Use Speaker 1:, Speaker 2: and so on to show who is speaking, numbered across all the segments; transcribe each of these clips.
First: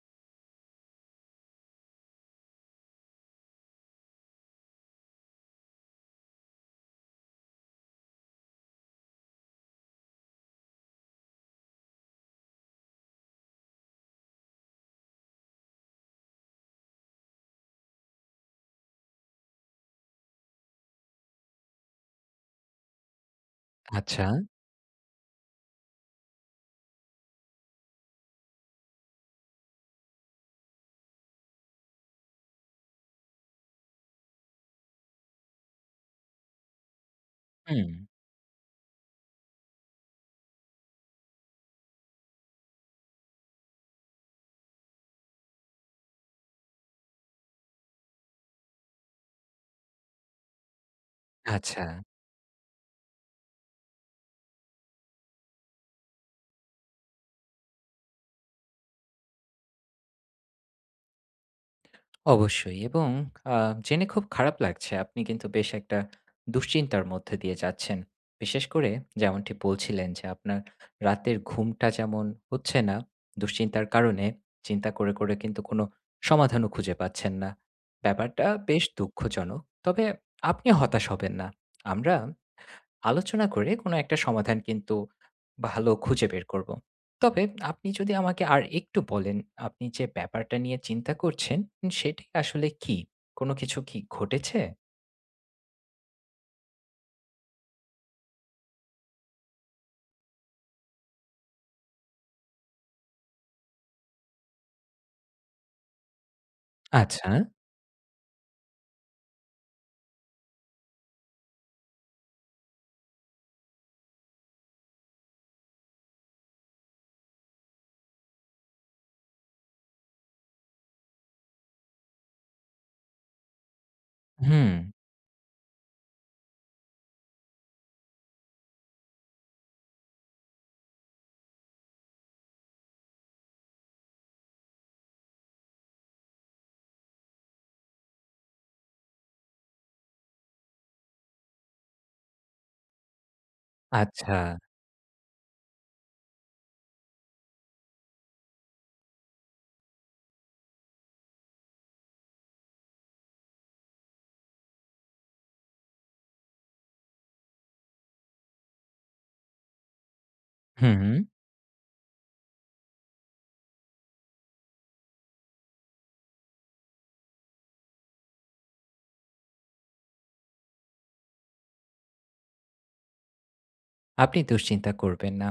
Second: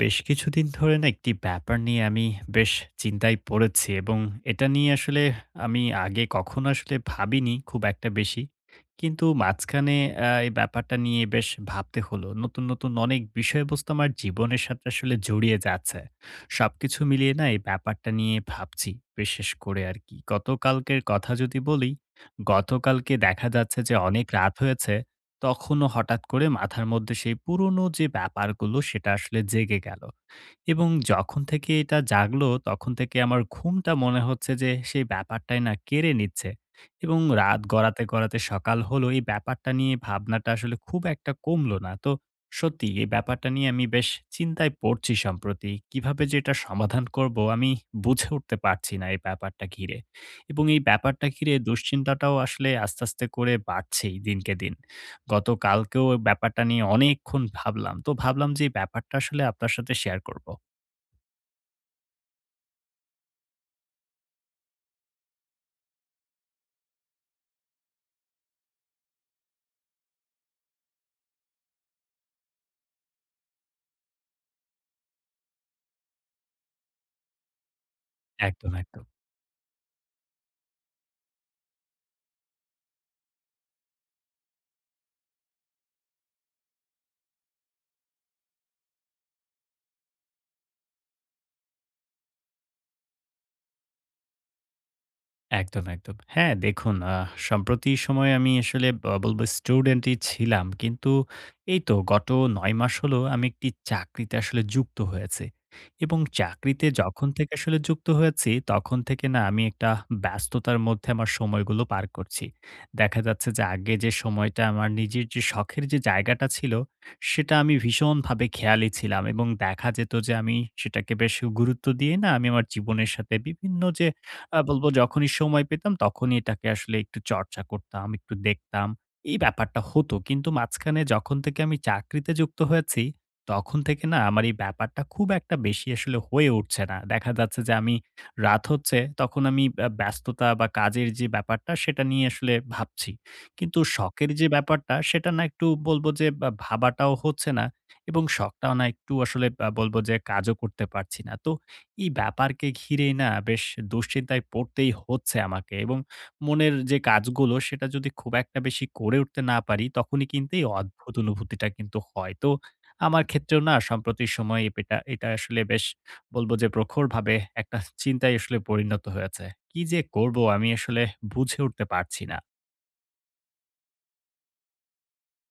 Speaker 1: বেশ কিছুদিন ধরে না একটি ব্যাপার নিয়ে আমি বেশ চিন্তায় পড়েছি এবং এটা নিয়ে আসলে আমি আগে কখনো আসলে ভাবিনি খুব একটা বেশি। কিন্তু মাঝখানে এই ব্যাপারটা নিয়ে বেশ ভাবতে হলো। নতুন, নতুন অনেক বিষয়বস্তু আমার জীবনের সাথে আসলে জড়িয়ে যাচ্ছে। সবকিছু মিলিয়ে না এই ব্যাপারটা নিয়ে ভাবছি বিশেষ করে আর কি। গতকালকের কথা যদি বলি, গতকালকে দেখা যাচ্ছে যে
Speaker 2: আচ্ছা।
Speaker 1: অনেক রাত হয়েছে তখনও হঠাৎ করে মাথার মধ্যে সেই পুরনো যে ব্যাপারগুলো সেটা আসলে জেগে গেল। এবং যখন থেকে এটা জাগলো তখন থেকে আমার ঘুমটা মনে হচ্ছে যে সেই ব্যাপারটাই না কেড়ে নিচ্ছে। এবং রাত
Speaker 2: হুম,
Speaker 1: গড়াতে, গড়াতে সকাল হলো এই ব্যাপারটা নিয়ে ভাবনাটা আসলে খুব একটা কমলো না। তো সত্যি এই ব্যাপারটা নিয়ে আমি বেশ চিন্তায় পড়ছি সম্প্রতি। কিভাবে যে এটা সমাধান করব আমি বুঝে উঠতে পারছি না এই ব্যাপারটা ঘিরে। এবং এই ব্যাপারটা ঘিরে
Speaker 2: আচ্ছা।
Speaker 1: দুশ্চিন্তাটাও আসলে আস্তে, আস্তে করে বাড়ছেই দিনকে দিন। গতকালকেও ব্যাপারটা নিয়ে অনেকক্ষণ ভাবলাম। তো ভাবলাম যে এই ব্যাপারটা আসলে আপনার সাথে শেয়ার করব।
Speaker 2: অবশ্যই এবং আ জেনে খুব খারাপ লাগছে। আপনি কিন্তু বেশ একটা দুশ্চিন্তার মধ্যে দিয়ে যাচ্ছেন। বিশেষ করে যেমনটি বলছিলেন যে, আপনার রাতের ঘুমটা যেমন হচ্ছে না, দুশ্চিন্তার কারণে চিন্তা করে, করে কিন্তু কোনো সমাধানও খুঁজে পাচ্ছেন না। ব্যাপারটা
Speaker 1: একদম,
Speaker 2: বেশ
Speaker 1: একদম।
Speaker 2: দুঃখজনক। তবে আপনি হতাশ হবেন না। আমরা আলোচনা করে কোনো একটা সমাধান কিন্তু ভালো খুঁজে বের করব। তবে আপনি যদি আমাকে আর একটু বলেন, আপনি যে ব্যাপারটা নিয়ে চিন্তা করছেন সেটাই আসলে কি? কোনো কিছু কি ঘটেছে?
Speaker 1: একদম, একদম। হ্যাঁ, দেখুন সম্প্রতি সময়ে আমি আসলে বলব স্টুডেন্টই ছিলাম। কিন্তু এই তো গত ৯ মাস হলো আমি একটি চাকরিতে আসলে যুক্ত হয়েছি। এবং চাকরিতে যখন
Speaker 2: আচ্ছা।
Speaker 1: থেকে আসলে যুক্ত হয়েছি, তখন থেকে না আমি একটা ব্যস্ততার মধ্যে আমার সময়গুলো পার করছি। দেখা যাচ্ছে যে আগে যে সময়টা আমার নিজের যে শখের যে জায়গাটা ছিল, সেটা আমি ভীষণভাবে খেয়ালি ছিলাম এবং দেখা যেত যে আমি সেটাকে বেশ গুরুত্ব দিয়ে না আমি আমার জীবনের সাথে বিভিন্ন যে
Speaker 2: হুম,
Speaker 1: বলবো যখনই সময় পেতাম তখনই এটাকে আসলে একটু চর্চা করতাম, একটু দেখতাম। এই ব্যাপারটা হতো। কিন্তু মাঝখানে যখন থেকে আমি চাকরিতে যুক্ত হয়েছি, তখন থেকে না আমার এই ব্যাপারটা খুব একটা বেশি আসলে হয়ে উঠছে না। দেখা যাচ্ছে যে আমি রাত হচ্ছে তখন আমি ব্যস্ততা বা কাজের যে ব্যাপারটা সেটা নিয়ে আসলে ভাবছি। কিন্তু শখের
Speaker 2: আচ্ছা।
Speaker 1: যে ব্যাপারটা সেটা না একটু বলবো যে বা ভাবাটাও হচ্ছে না এবং শখটাও না একটু আসলে বলবো যে কাজও করতে পারছি না। তো এই ব্যাপারকে ঘিরে না বেশ দুশ্চিন্তায় পড়তেই হচ্ছে আমাকে এবং মনের যে কাজগুলো সেটা যদি খুব একটা বেশি করে উঠতে না পারি তখনই কিন্তু এই
Speaker 2: হুম।
Speaker 1: অদ্ভুত অনুভূতিটা কিন্তু হয়। তো আমার ক্ষেত্রেও না সাম্প্রতিক সময়ে এটা এটা আসলে বেশ বলবো যে প্রখরভাবে একটা চিন্তায় আসলে পরিণত হয়েছে। কি যে করব আমি আসলে বুঝে উঠতে পারছি না।
Speaker 2: আপনি দুশ্চিন্তা করবেন না।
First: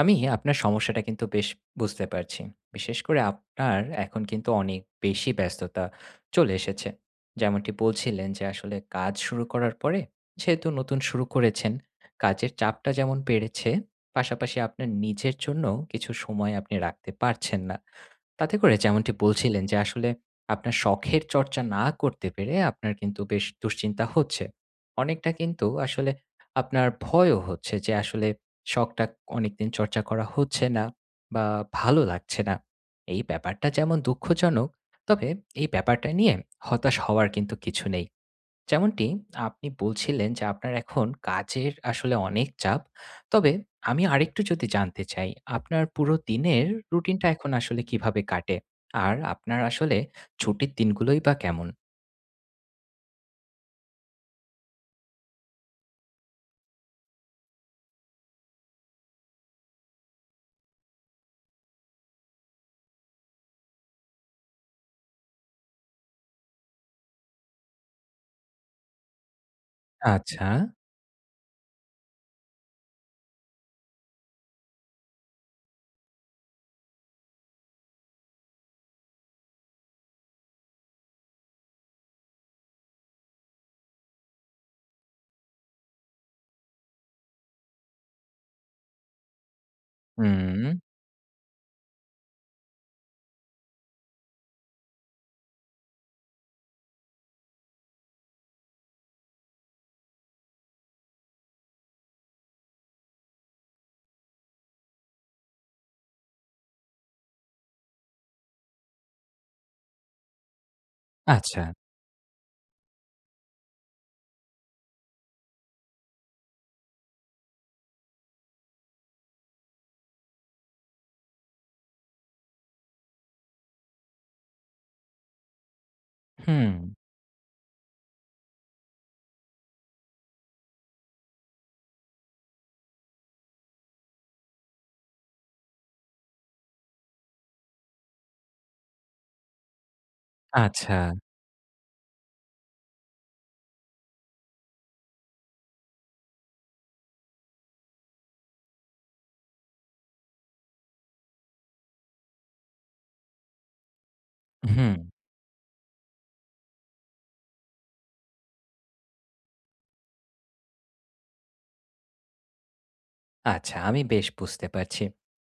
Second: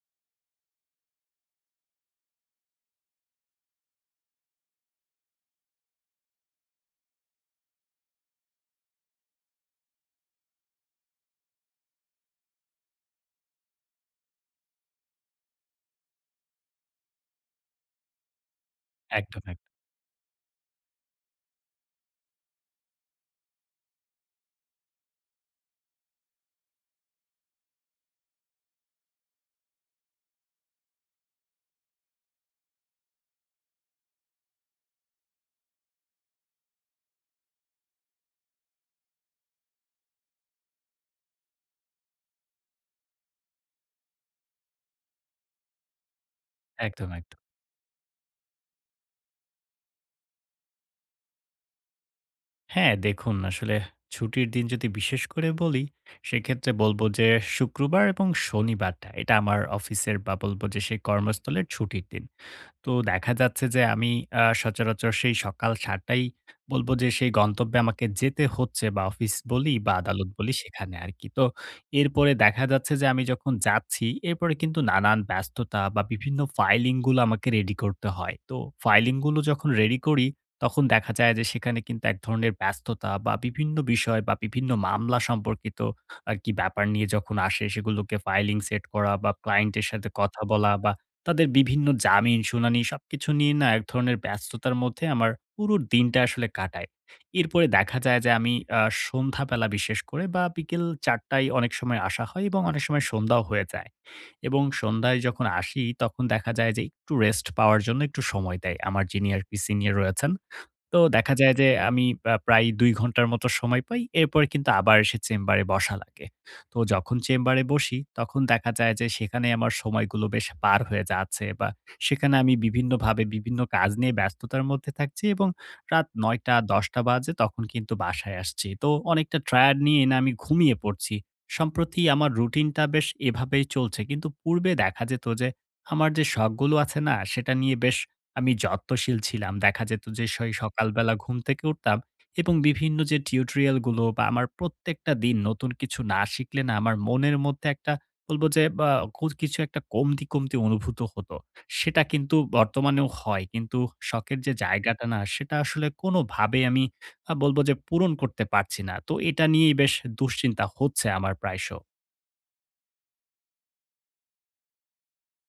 Speaker 2: আমি আপনার সমস্যাটা কিন্তু বেশ বুঝতে পারছি। বিশেষ করে আপনার এখন কিন্তু অনেক বেশি ব্যস্ততা চলে এসেছে। যেমনটি বলছিলেন যে আসলে কাজ শুরু করার পরে যেহেতু নতুন শুরু করেছেন, কাজের চাপটা যেমন বেড়েছে, পাশাপাশি আপনার নিজের জন্য কিছু সময় আপনি রাখতে পারছেন না। তাতে করে যেমনটি
Speaker 1: একদম,
Speaker 2: বলছিলেন
Speaker 1: একদম।
Speaker 2: যে আসলে আপনার শখের চর্চা না করতে পেরে আপনার কিন্তু বেশ দুশ্চিন্তা হচ্ছে। অনেকটা কিন্তু আসলে আপনার ভয়ও হচ্ছে যে আসলে শখটা অনেকদিন চর্চা করা হচ্ছে না বা ভালো লাগছে না। এই ব্যাপারটা যেমন দুঃখজনক, তবে এই ব্যাপারটা নিয়ে হতাশ হওয়ার কিন্তু কিছু নেই। যেমনটি আপনি বলছিলেন যে আপনার এখন কাজের আসলে অনেক চাপ। তবে আমি আরেকটু যদি জানতে চাই, আপনার পুরো দিনের
Speaker 1: একদম,
Speaker 2: রুটিনটা
Speaker 1: একদম।
Speaker 2: এখন আসলে কিভাবে কাটে? আর আপনার আসলে ছুটির দিনগুলোই বা কেমন?
Speaker 1: হ্যাঁ, দেখুন আসলে ছুটির দিন যদি বিশেষ করে বলি, সেক্ষেত্রে বলবো যে শুক্রবার এবং শনিবারটা এটা আমার অফিসের বা বলব যে সেই কর্মস্থলের ছুটির দিন। তো দেখা যাচ্ছে যে আমি সচরাচর সেই সকাল ৭ঃ০০ টাই বলবো যে সেই গন্তব্যে আমাকে যেতে হচ্ছে বা অফিস বলি বা আদালত
Speaker 2: আচ্ছা,
Speaker 1: বলি সেখানে আরকি। তো এরপরে দেখা যাচ্ছে যে আমি যখন যাচ্ছি এরপরে কিন্তু নানান ব্যস্ততা বা বিভিন্ন ফাইলিং গুলো আমাকে রেডি করতে হয়। তো ফাইলিং গুলো যখন রেডি করি তখন দেখা যায় যে সেখানে কিন্তু এক ধরনের ব্যস্ততা বা বিভিন্ন বিষয় বা বিভিন্ন মামলা সম্পর্কিত আরকি ব্যাপার নিয়ে যখন আসে সেগুলোকে ফাইলিং সেট করা বা ক্লায়েন্ট এর সাথে কথা
Speaker 2: হুম,
Speaker 1: বলা বা তাদের বিভিন্ন জামিন শুনানি সবকিছু নিয়ে না এক ধরনের ব্যস্ততার মধ্যে আমার পুরো দিনটা আসলে কাটায়। এরপরে দেখা যায় যে আমি আ সন্ধ্যাবেলা বিশেষ করে বা বিকেল ৪ঃ০০ য় অনেক সময় আসা হয় এবং অনেক সময় সন্ধ্যাও হয়ে যায়। এবং সন্ধ্যায় যখন আসি তখন দেখা যায় যে একটু রেস্ট পাওয়ার জন্য একটু সময় দেয় আমার যিনি আরকি সিনিয়র রয়েছেন। তো দেখা যায়
Speaker 2: আচ্ছা,
Speaker 1: যে আমি প্রায় ২ ঘন্টার মতো সময় পাই। এরপরে কিন্তু আবার সে চেম্বারে বসা লাগে। তো যখন চেম্বারে বসি তখন দেখা যায় যে সেখানে আমার সময়গুলো বেশ পার হয়ে যাচ্ছে বা সেখানে আমি বিভিন্নভাবে বিভিন্ন কাজ নিয়ে ব্যস্ততার মধ্যে থাকছি এবং রাত
Speaker 2: হুম,
Speaker 1: ৯ঃ০০-১০ঃ০০ বাজে তখন কিন্তু বাসায় আসছি। তো অনেকটা টায়ার্ড নিয়ে না আমি ঘুমিয়ে পড়ছি। সম্প্রতি আমার রুটিনটা বেশ এভাবেই চলছে। কিন্তু পূর্বে দেখা যেত যে আমার যে শখগুলো আছে না সেটা নিয়ে বেশ আমি যত্নশীল ছিলাম। দেখা যেত যে সেই
Speaker 2: আচ্ছা,
Speaker 1: সকালবেলা ঘুম থেকে উঠতাম এবং বিভিন্ন যে টিউটোরিয়াল গুলো বা আমার প্রত্যেকটা দিন নতুন কিছু না শিখলে না আমার মনের মধ্যে একটা বলব যে বা কিছু একটা কমতি, কমতি অনুভূত হতো। সেটা কিন্তু বর্তমানেও হয়। কিন্তু শখের যে
Speaker 2: হুম।
Speaker 1: জায়গাটা না সেটা আসলে কোনোভাবেই আমি বলব যে পূরণ করতে পারছি না। তো এটা নিয়েই বেশ দুশ্চিন্তা হচ্ছে আমার প্রায়শ।
Speaker 2: আচ্ছা, আমি বেশ বুঝতে পারছি।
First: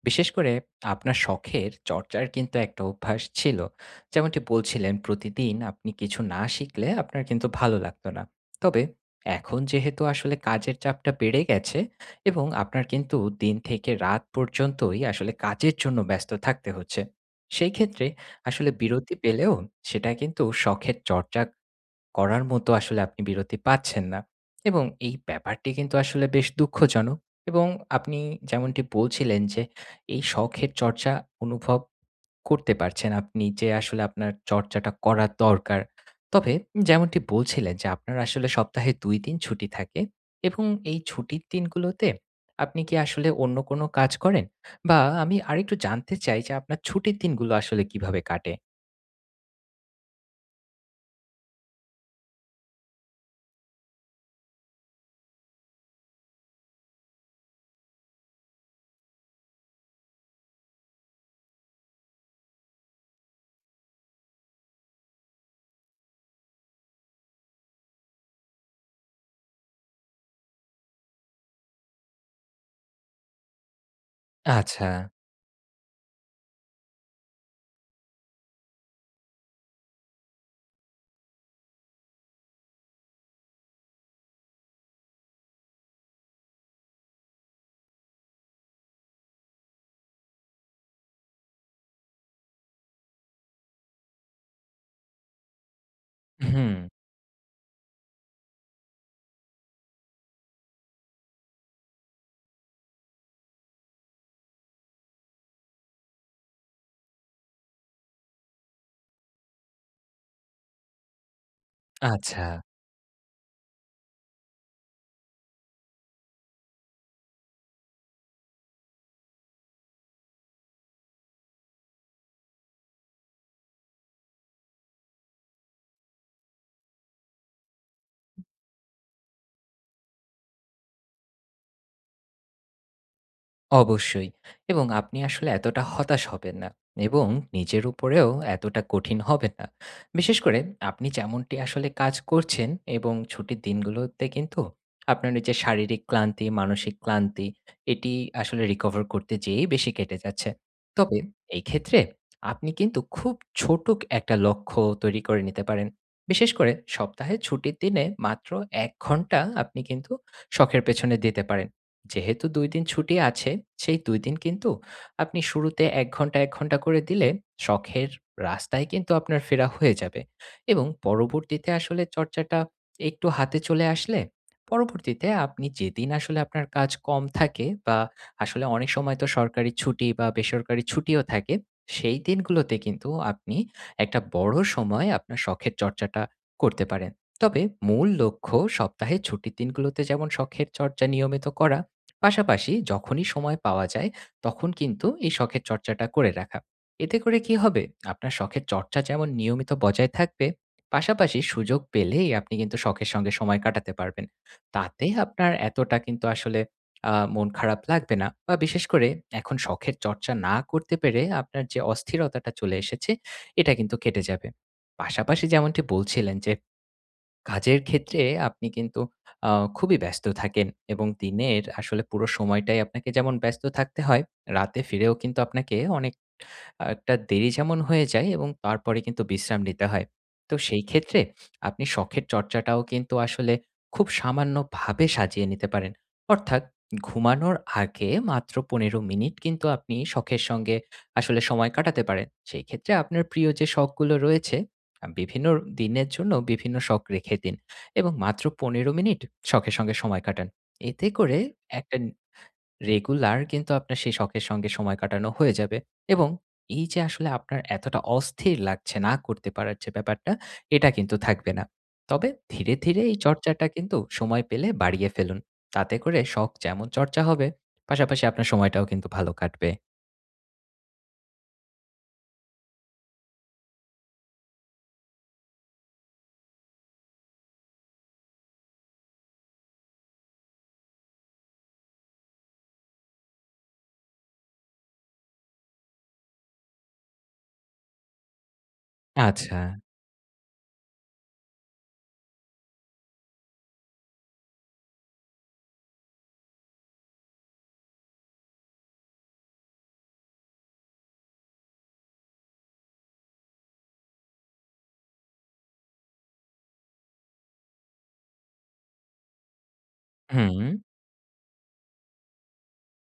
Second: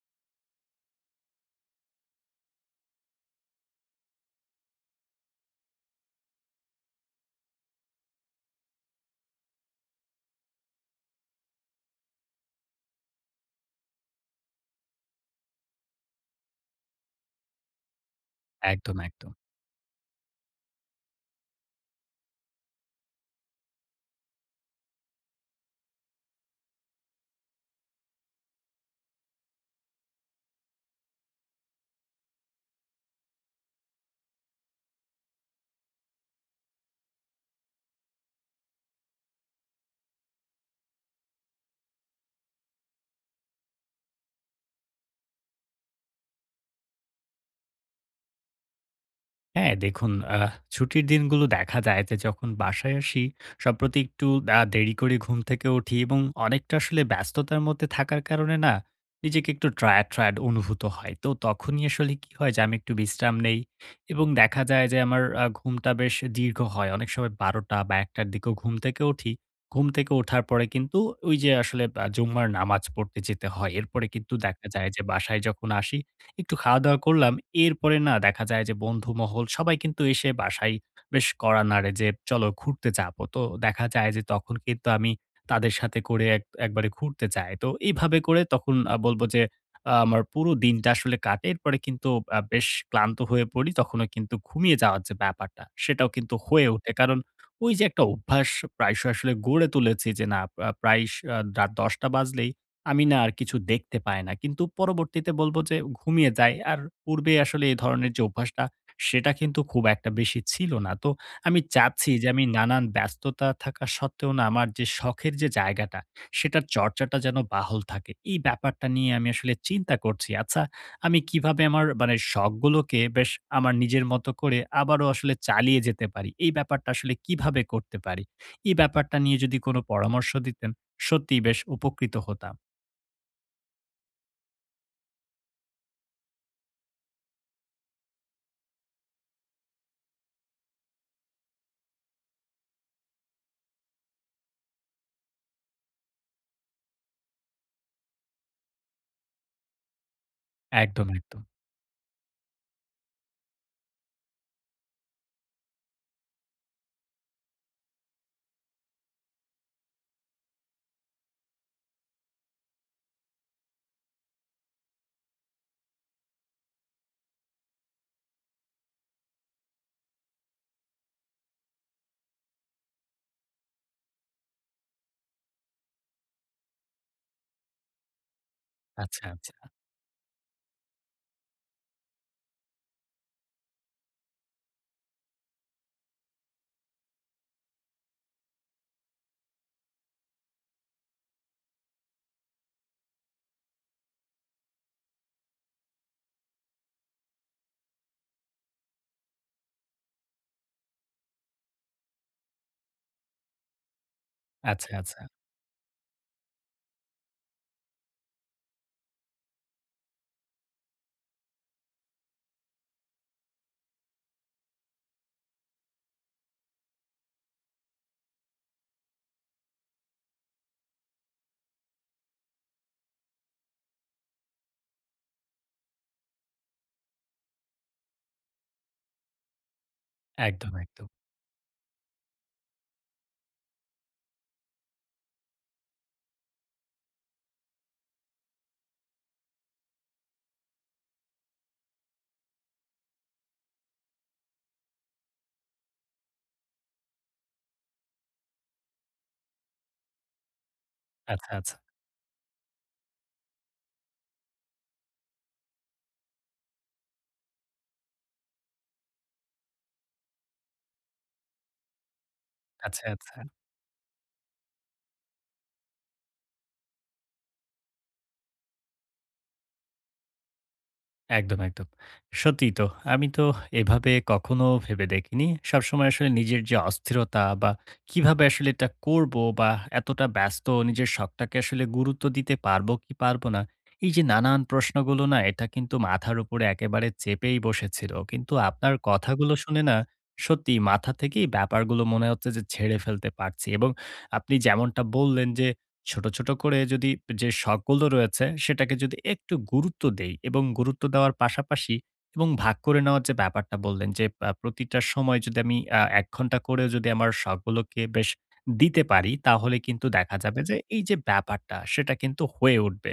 Speaker 2: বিশেষ করে আপনার শখের চর্চার কিন্তু একটা অভ্যাস ছিল। যেমনটি বলছিলেন প্রতিদিন আপনি কিছু না শিখলে আপনার কিন্তু ভালো লাগতো না। তবে এখন যেহেতু আসলে কাজের চাপটা বেড়ে গেছে এবং আপনার কিন্তু দিন থেকে রাত পর্যন্তই আসলে কাজের জন্য ব্যস্ত থাকতে হচ্ছে। সেই ক্ষেত্রে আসলে
Speaker 1: একদম,
Speaker 2: বিরতি
Speaker 1: একদম।
Speaker 2: পেলেও সেটা কিন্তু শখের চর্চা করার মতো আসলে আপনি বিরতি পাচ্ছেন না। এবং এই ব্যাপারটি কিন্তু আসলে বেশ দুঃখজনক। এবং আপনি যেমনটি বলছিলেন যে এই শখের চর্চা অনুভব করতে পারছেন আপনি যে আসলে আপনার চর্চাটা করা দরকার। তবে যেমনটি বলছিলেন যে আপনার আসলে সপ্তাহে ২ দিন ছুটি থাকে এবং এই ছুটির দিনগুলোতে আপনি কি আসলে অন্য কোনো কাজ করেন? বা আমি আরেকটু জানতে চাই যে আপনার ছুটির দিনগুলো আসলে কিভাবে কাটে?
Speaker 1: হ্যাঁ, দেখুন ছুটির দিনগুলো দেখা যায় যে যখন বাসায় আসি সম্প্রতি একটু দেরি করে ঘুম থেকে উঠি এবং অনেকটা আসলে ব্যস্ততার মধ্যে থাকার কারণে না নিজেকে একটু টায়ার্ড, টায়ার্ড অনুভূত হয়। তো তখনই আসলে কি হয় যে আমি একটু বিশ্রাম নেই এবং দেখা যায় যে আমার ঘুমটা বেশ দীর্ঘ হয়। অনেক সময় ১২ঃ০০ বা ১ঃ০০ র দিকেও ঘুম থেকে উঠি। ঘুম থেকে ওঠার পরে কিন্তু ওই যে আসলে জুম্মার নামাজ পড়তে যেতে হয়। এরপরে কিন্তু দেখা
Speaker 2: আচ্ছা,
Speaker 1: যায় যে বাসায় যখন আসি একটু খাওয়া-দাওয়া করলাম। এরপরে না দেখা যায় যে বন্ধু মহল সবাই কিন্তু এসে বাসায় বেশ কড়া নাড়ে যে, "চলো ঘুরতে যাবো।" তো দেখা যায় যে তখন কিন্তু আমি তাদের সাথে করে এক একবারে ঘুরতে যাই। তো এইভাবে করে তখন বলবো যে আমার পুরো দিনটা আসলে কাটে। এরপরে কিন্তু বেশ ক্লান্ত হয়ে পড়ি। তখনও কিন্তু ঘুমিয়ে যাওয়ার যে ব্যাপারটা, সেটাও কিন্তু হয়ে
Speaker 2: হুম,
Speaker 1: ওঠে। কারণ ওই যে একটা অভ্যাস প্রায়শই আসলে গড়ে তুলেছি যে না প্রায়শ রাত ১০ঃ০০ বাজলেই আমি না আর কিছু দেখতে পাই না। কিন্তু পরবর্তীতে বলব যে ঘুমিয়ে যাই। আর পূর্বে আসলে এই ধরনের যে অভ্যাসটা, সেটা কিন্তু খুব একটা বেশি ছিল না। তো আমি চাচ্ছি যে
Speaker 2: আচ্ছা।
Speaker 1: আমি নানান ব্যস্ততা থাকা সত্ত্বেও না আমার যে শখের যে জায়গাটা, সেটার চর্চাটা যেন বাহুল থাকে। এই ব্যাপারটা নিয়ে আমি আসলে চিন্তা করছি। আচ্ছা, আমি কিভাবে আমার মানে শখগুলোকে বেশ আমার নিজের মতো করে আবারও আসলে চালিয়ে যেতে পারি? এই ব্যাপারটা আসলে কিভাবে করতে পারি? এই ব্যাপারটা নিয়ে যদি কোন পরামর্শ দিতেন, সত্যিই বেশ উপকৃত হতাম।
Speaker 2: অবশ্যই। এবং আপনি আসলে এতটা হতাশ হবেন না এবং নিজের উপরেও এতটা কঠিন হবেন না। বিশেষ করে আপনি যেমনটি আসলে কাজ করছেন এবং ছুটির দিনগুলোতে কিন্তু আপনার ওই যে শারীরিক ক্লান্তি, মানসিক ক্লান্তি এটি আসলে recover করতে যেয়েই বেশি কেটে যাচ্ছে।
Speaker 1: একদম,
Speaker 2: তবে
Speaker 1: একদম।
Speaker 2: এই ক্ষেত্রে আপনি কিন্তু খুব ছোট একটা লক্ষ্য তৈরি করে নিতে পারেন। বিশেষ করে সপ্তাহে ছুটির দিনে মাত্র ১ ঘন্টা আপনি কিন্তু শখের পেছনে দিতে পারেন। যেহেতু ২ দিন ছুটি আছে, সেই ২ দিন কিন্তু আপনি শুরুতে ১ ঘন্টা, ১ ঘন্টা করে দিলে শখের রাস্তায় কিন্তু আপনার ফেরা হয়ে যাবে এবং পরবর্তীতে আসলে চর্চাটা একটু হাতে চলে আসলে, পরবর্তীতে আপনি যেদিন আসলে আপনার কাজ কম থাকে বা আসলে অনেক সময়
Speaker 1: আচ্ছা,
Speaker 2: তো
Speaker 1: আচ্ছা,
Speaker 2: সরকারি ছুটি বা বেসরকারি ছুটিও থাকে, সেই দিনগুলোতে কিন্তু আপনি একটা বড় সময় আপনার শখের চর্চাটা করতে পারেন। তবে মূল লক্ষ্য সপ্তাহে ছুটির দিনগুলোতে যেমন শখের চর্চা নিয়মিত করা, পাশাপাশি যখনই সময় পাওয়া যায় তখন কিন্তু এই শখের চর্চাটা করে রাখা। এতে করে কি হবে, আপনার শখের চর্চা যেমন নিয়মিত বজায় থাকবে, পাশাপাশি সুযোগ পেলেই আপনি কিন্তু শখের সঙ্গে সময় কাটাতে পারবেন।
Speaker 1: আচ্ছা,
Speaker 2: তাতে
Speaker 1: আচ্ছা।
Speaker 2: আপনার এতটা কিন্তু আসলে মন খারাপ লাগবে না বা বিশেষ করে এখন শখের চর্চা না করতে পেরে আপনার যে অস্থিরতাটা চলে এসেছে এটা কিন্তু কেটে যাবে। পাশাপাশি যেমনটি বলছিলেন যে কাজের ক্ষেত্রে আপনি কিন্তু আ খুবই ব্যস্ত থাকেন এবং দিনের আসলে পুরো সময়টাই আপনাকে যেমন ব্যস্ত থাকতে হয়, রাতে ফিরেও কিন্তু আপনাকে অনেক একটা দেরি যেমন হয়ে যায় এবং তারপরে কিন্তু বিশ্রাম নিতে হয়। তো
Speaker 1: একদম,
Speaker 2: সেই
Speaker 1: একদম।
Speaker 2: ক্ষেত্রে আপনি শখের চর্চাটাও কিন্তু আসলে খুব সামান্যভাবে সাজিয়ে নিতে পারেন। অর্থাৎ ঘুমানোর আগে মাত্র ১৫ মিনিট কিন্তু আপনি শখের সঙ্গে আসলে সময় কাটাতে পারেন। সেই ক্ষেত্রে আপনার প্রিয় যে শখগুলো রয়েছে বিভিন্ন দিনের জন্য বিভিন্ন শখ রেখে দিন এবং মাত্র ১৫ মিনিট শখের সঙ্গে সময় কাটান। এতে করে
Speaker 1: আচ্ছা, আচ্ছা,
Speaker 2: একটা রেগুলার কিন্তু আপনার সেই শখের সঙ্গে সময় কাটানো হয়ে যাবে এবং এই যে আসলে আপনার এতটা অস্থির লাগছে না করতে পারার যে ব্যাপারটা, এটা কিন্তু থাকবে না। তবে ধীরে, ধীরে
Speaker 1: আচ্ছা,
Speaker 2: এই
Speaker 1: আচ্ছা।
Speaker 2: চর্চাটা কিন্তু সময় পেলে বাড়িয়ে ফেলুন। তাতে করে শখ যেমন চর্চা হবে, পাশাপাশি আপনার সময়টাও কিন্তু ভালো কাটবে।
Speaker 1: একদম, একদম। সত্যিই তো। আমি তো এভাবে কখনো ভেবে দেখিনি। সবসময় আসলে নিজের যে অস্থিরতা বা কিভাবে আসলে এটা করব বা এতটা ব্যস্ত নিজের শখটাকে আসলে গুরুত্ব দিতে পারবো কি পারবো না। এই যে নানান প্রশ্নগুলো না এটা কিন্তু মাথার উপরে একেবারে চেপেই বসেছিল। কিন্তু আপনার কথাগুলো
Speaker 2: আচ্ছা।
Speaker 1: শুনে না সত্যি মাথা থেকেই ব্যাপারগুলো মনে হচ্ছে যে ঝেড়ে ফেলতে পারছি এবং আপনি যেমনটা বললেন যে ছোট, ছোট করে যদি যে শখগুলো রয়েছে সেটাকে যদি একটু গুরুত্ব দেই এবং গুরুত্ব দেওয়ার পাশাপাশি এবং ভাগ করে নেওয়ার যে ব্যাপারটা বললেন যে প্রতিটা সময় যদি আমি ১ ঘন্টা করেও যদি আমার শখগুলোকে বেশ দিতে পারি তাহলে কিন্তু দেখা
Speaker 2: হুম,
Speaker 1: যাবে যে এই যে ব্যাপারটা সেটা কিন্তু হয়ে উঠবে।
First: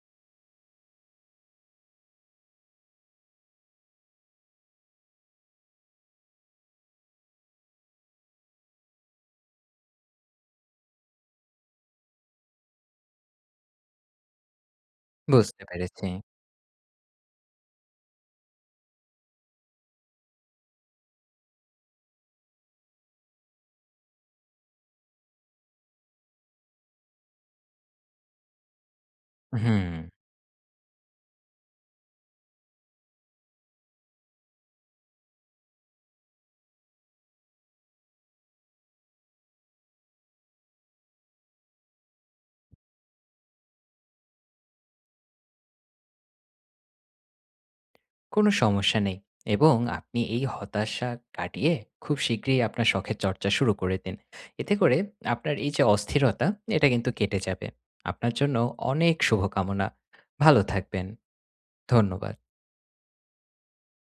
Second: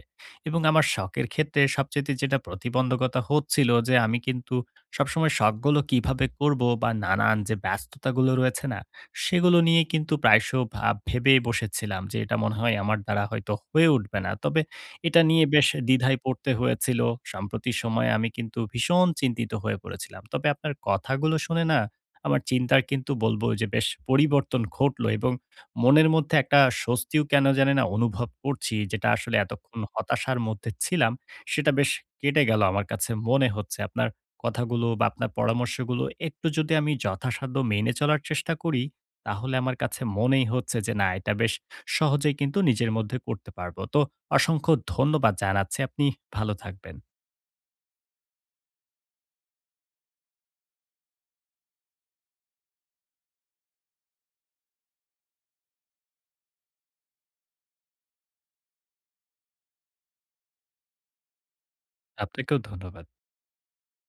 Speaker 1: এবং আমার শখের ক্ষেত্রে সবচাইতে যেটা প্রতিবন্ধকতা হচ্ছিল যে আমি কিন্তু সবসময় শখগুলো কিভাবে করব বা নানান যে ব্যস্ততাগুলো রয়েছে না সেগুলো নিয়ে কিন্তু প্রায়শ ভেবে বসেছিলাম যে এটা মনে হয় আমার দ্বারা হয়তো হয়ে উঠবে না। তবে এটা নিয়ে
Speaker 2: বুঝতে
Speaker 1: বেশ
Speaker 2: পেরেছি।
Speaker 1: দ্বিধায় পড়তে হয়েছিল। সাম্প্রতিক সময়ে আমি কিন্তু ভীষণ চিন্তিত হয়ে পড়েছিলাম। তবে আপনার কথাগুলো শুনে না আমার চিন্তার কিন্তু বলব যে বেশ পরিবর্তন ঘটলো এবং মনের মধ্যে একটা স্বস্তিও কেন জানি না অনুভব করছি যেটা আসলে এতক্ষণ
Speaker 2: হুম।
Speaker 1: হতাশার মধ্যে ছিলাম সেটা বেশ কেটে গেল আমার কাছে মনে হচ্ছে। আপনার কথাগুলো বা আপনার পরামর্শগুলো একটু যদি আমি যথাসাধ্য মেনে চলার চেষ্টা করি তাহলে আমার কাছে মনেই হচ্ছে যে না এটা বেশ সহজেই কিন্তু নিজের মধ্যে করতে পারবো। তো অসংখ্য ধন্যবাদ জানাচ্ছি। আপনি ভালো থাকবেন।
Speaker 2: কোনো সমস্যা নেই এবং আপনি এই হতাশা কাটিয়ে খুব শীঘ্রই আপনার শখের চর্চা শুরু করে দিন। এতে করে আপনার এই যে অস্থিরতা, এটা কিন্তু কেটে যাবে। আপনার জন্য অনেক শুভকামনা। ভালো থাকবেন। ধন্যবাদ।
Speaker 1: আপনাকেও ধন্যবাদ।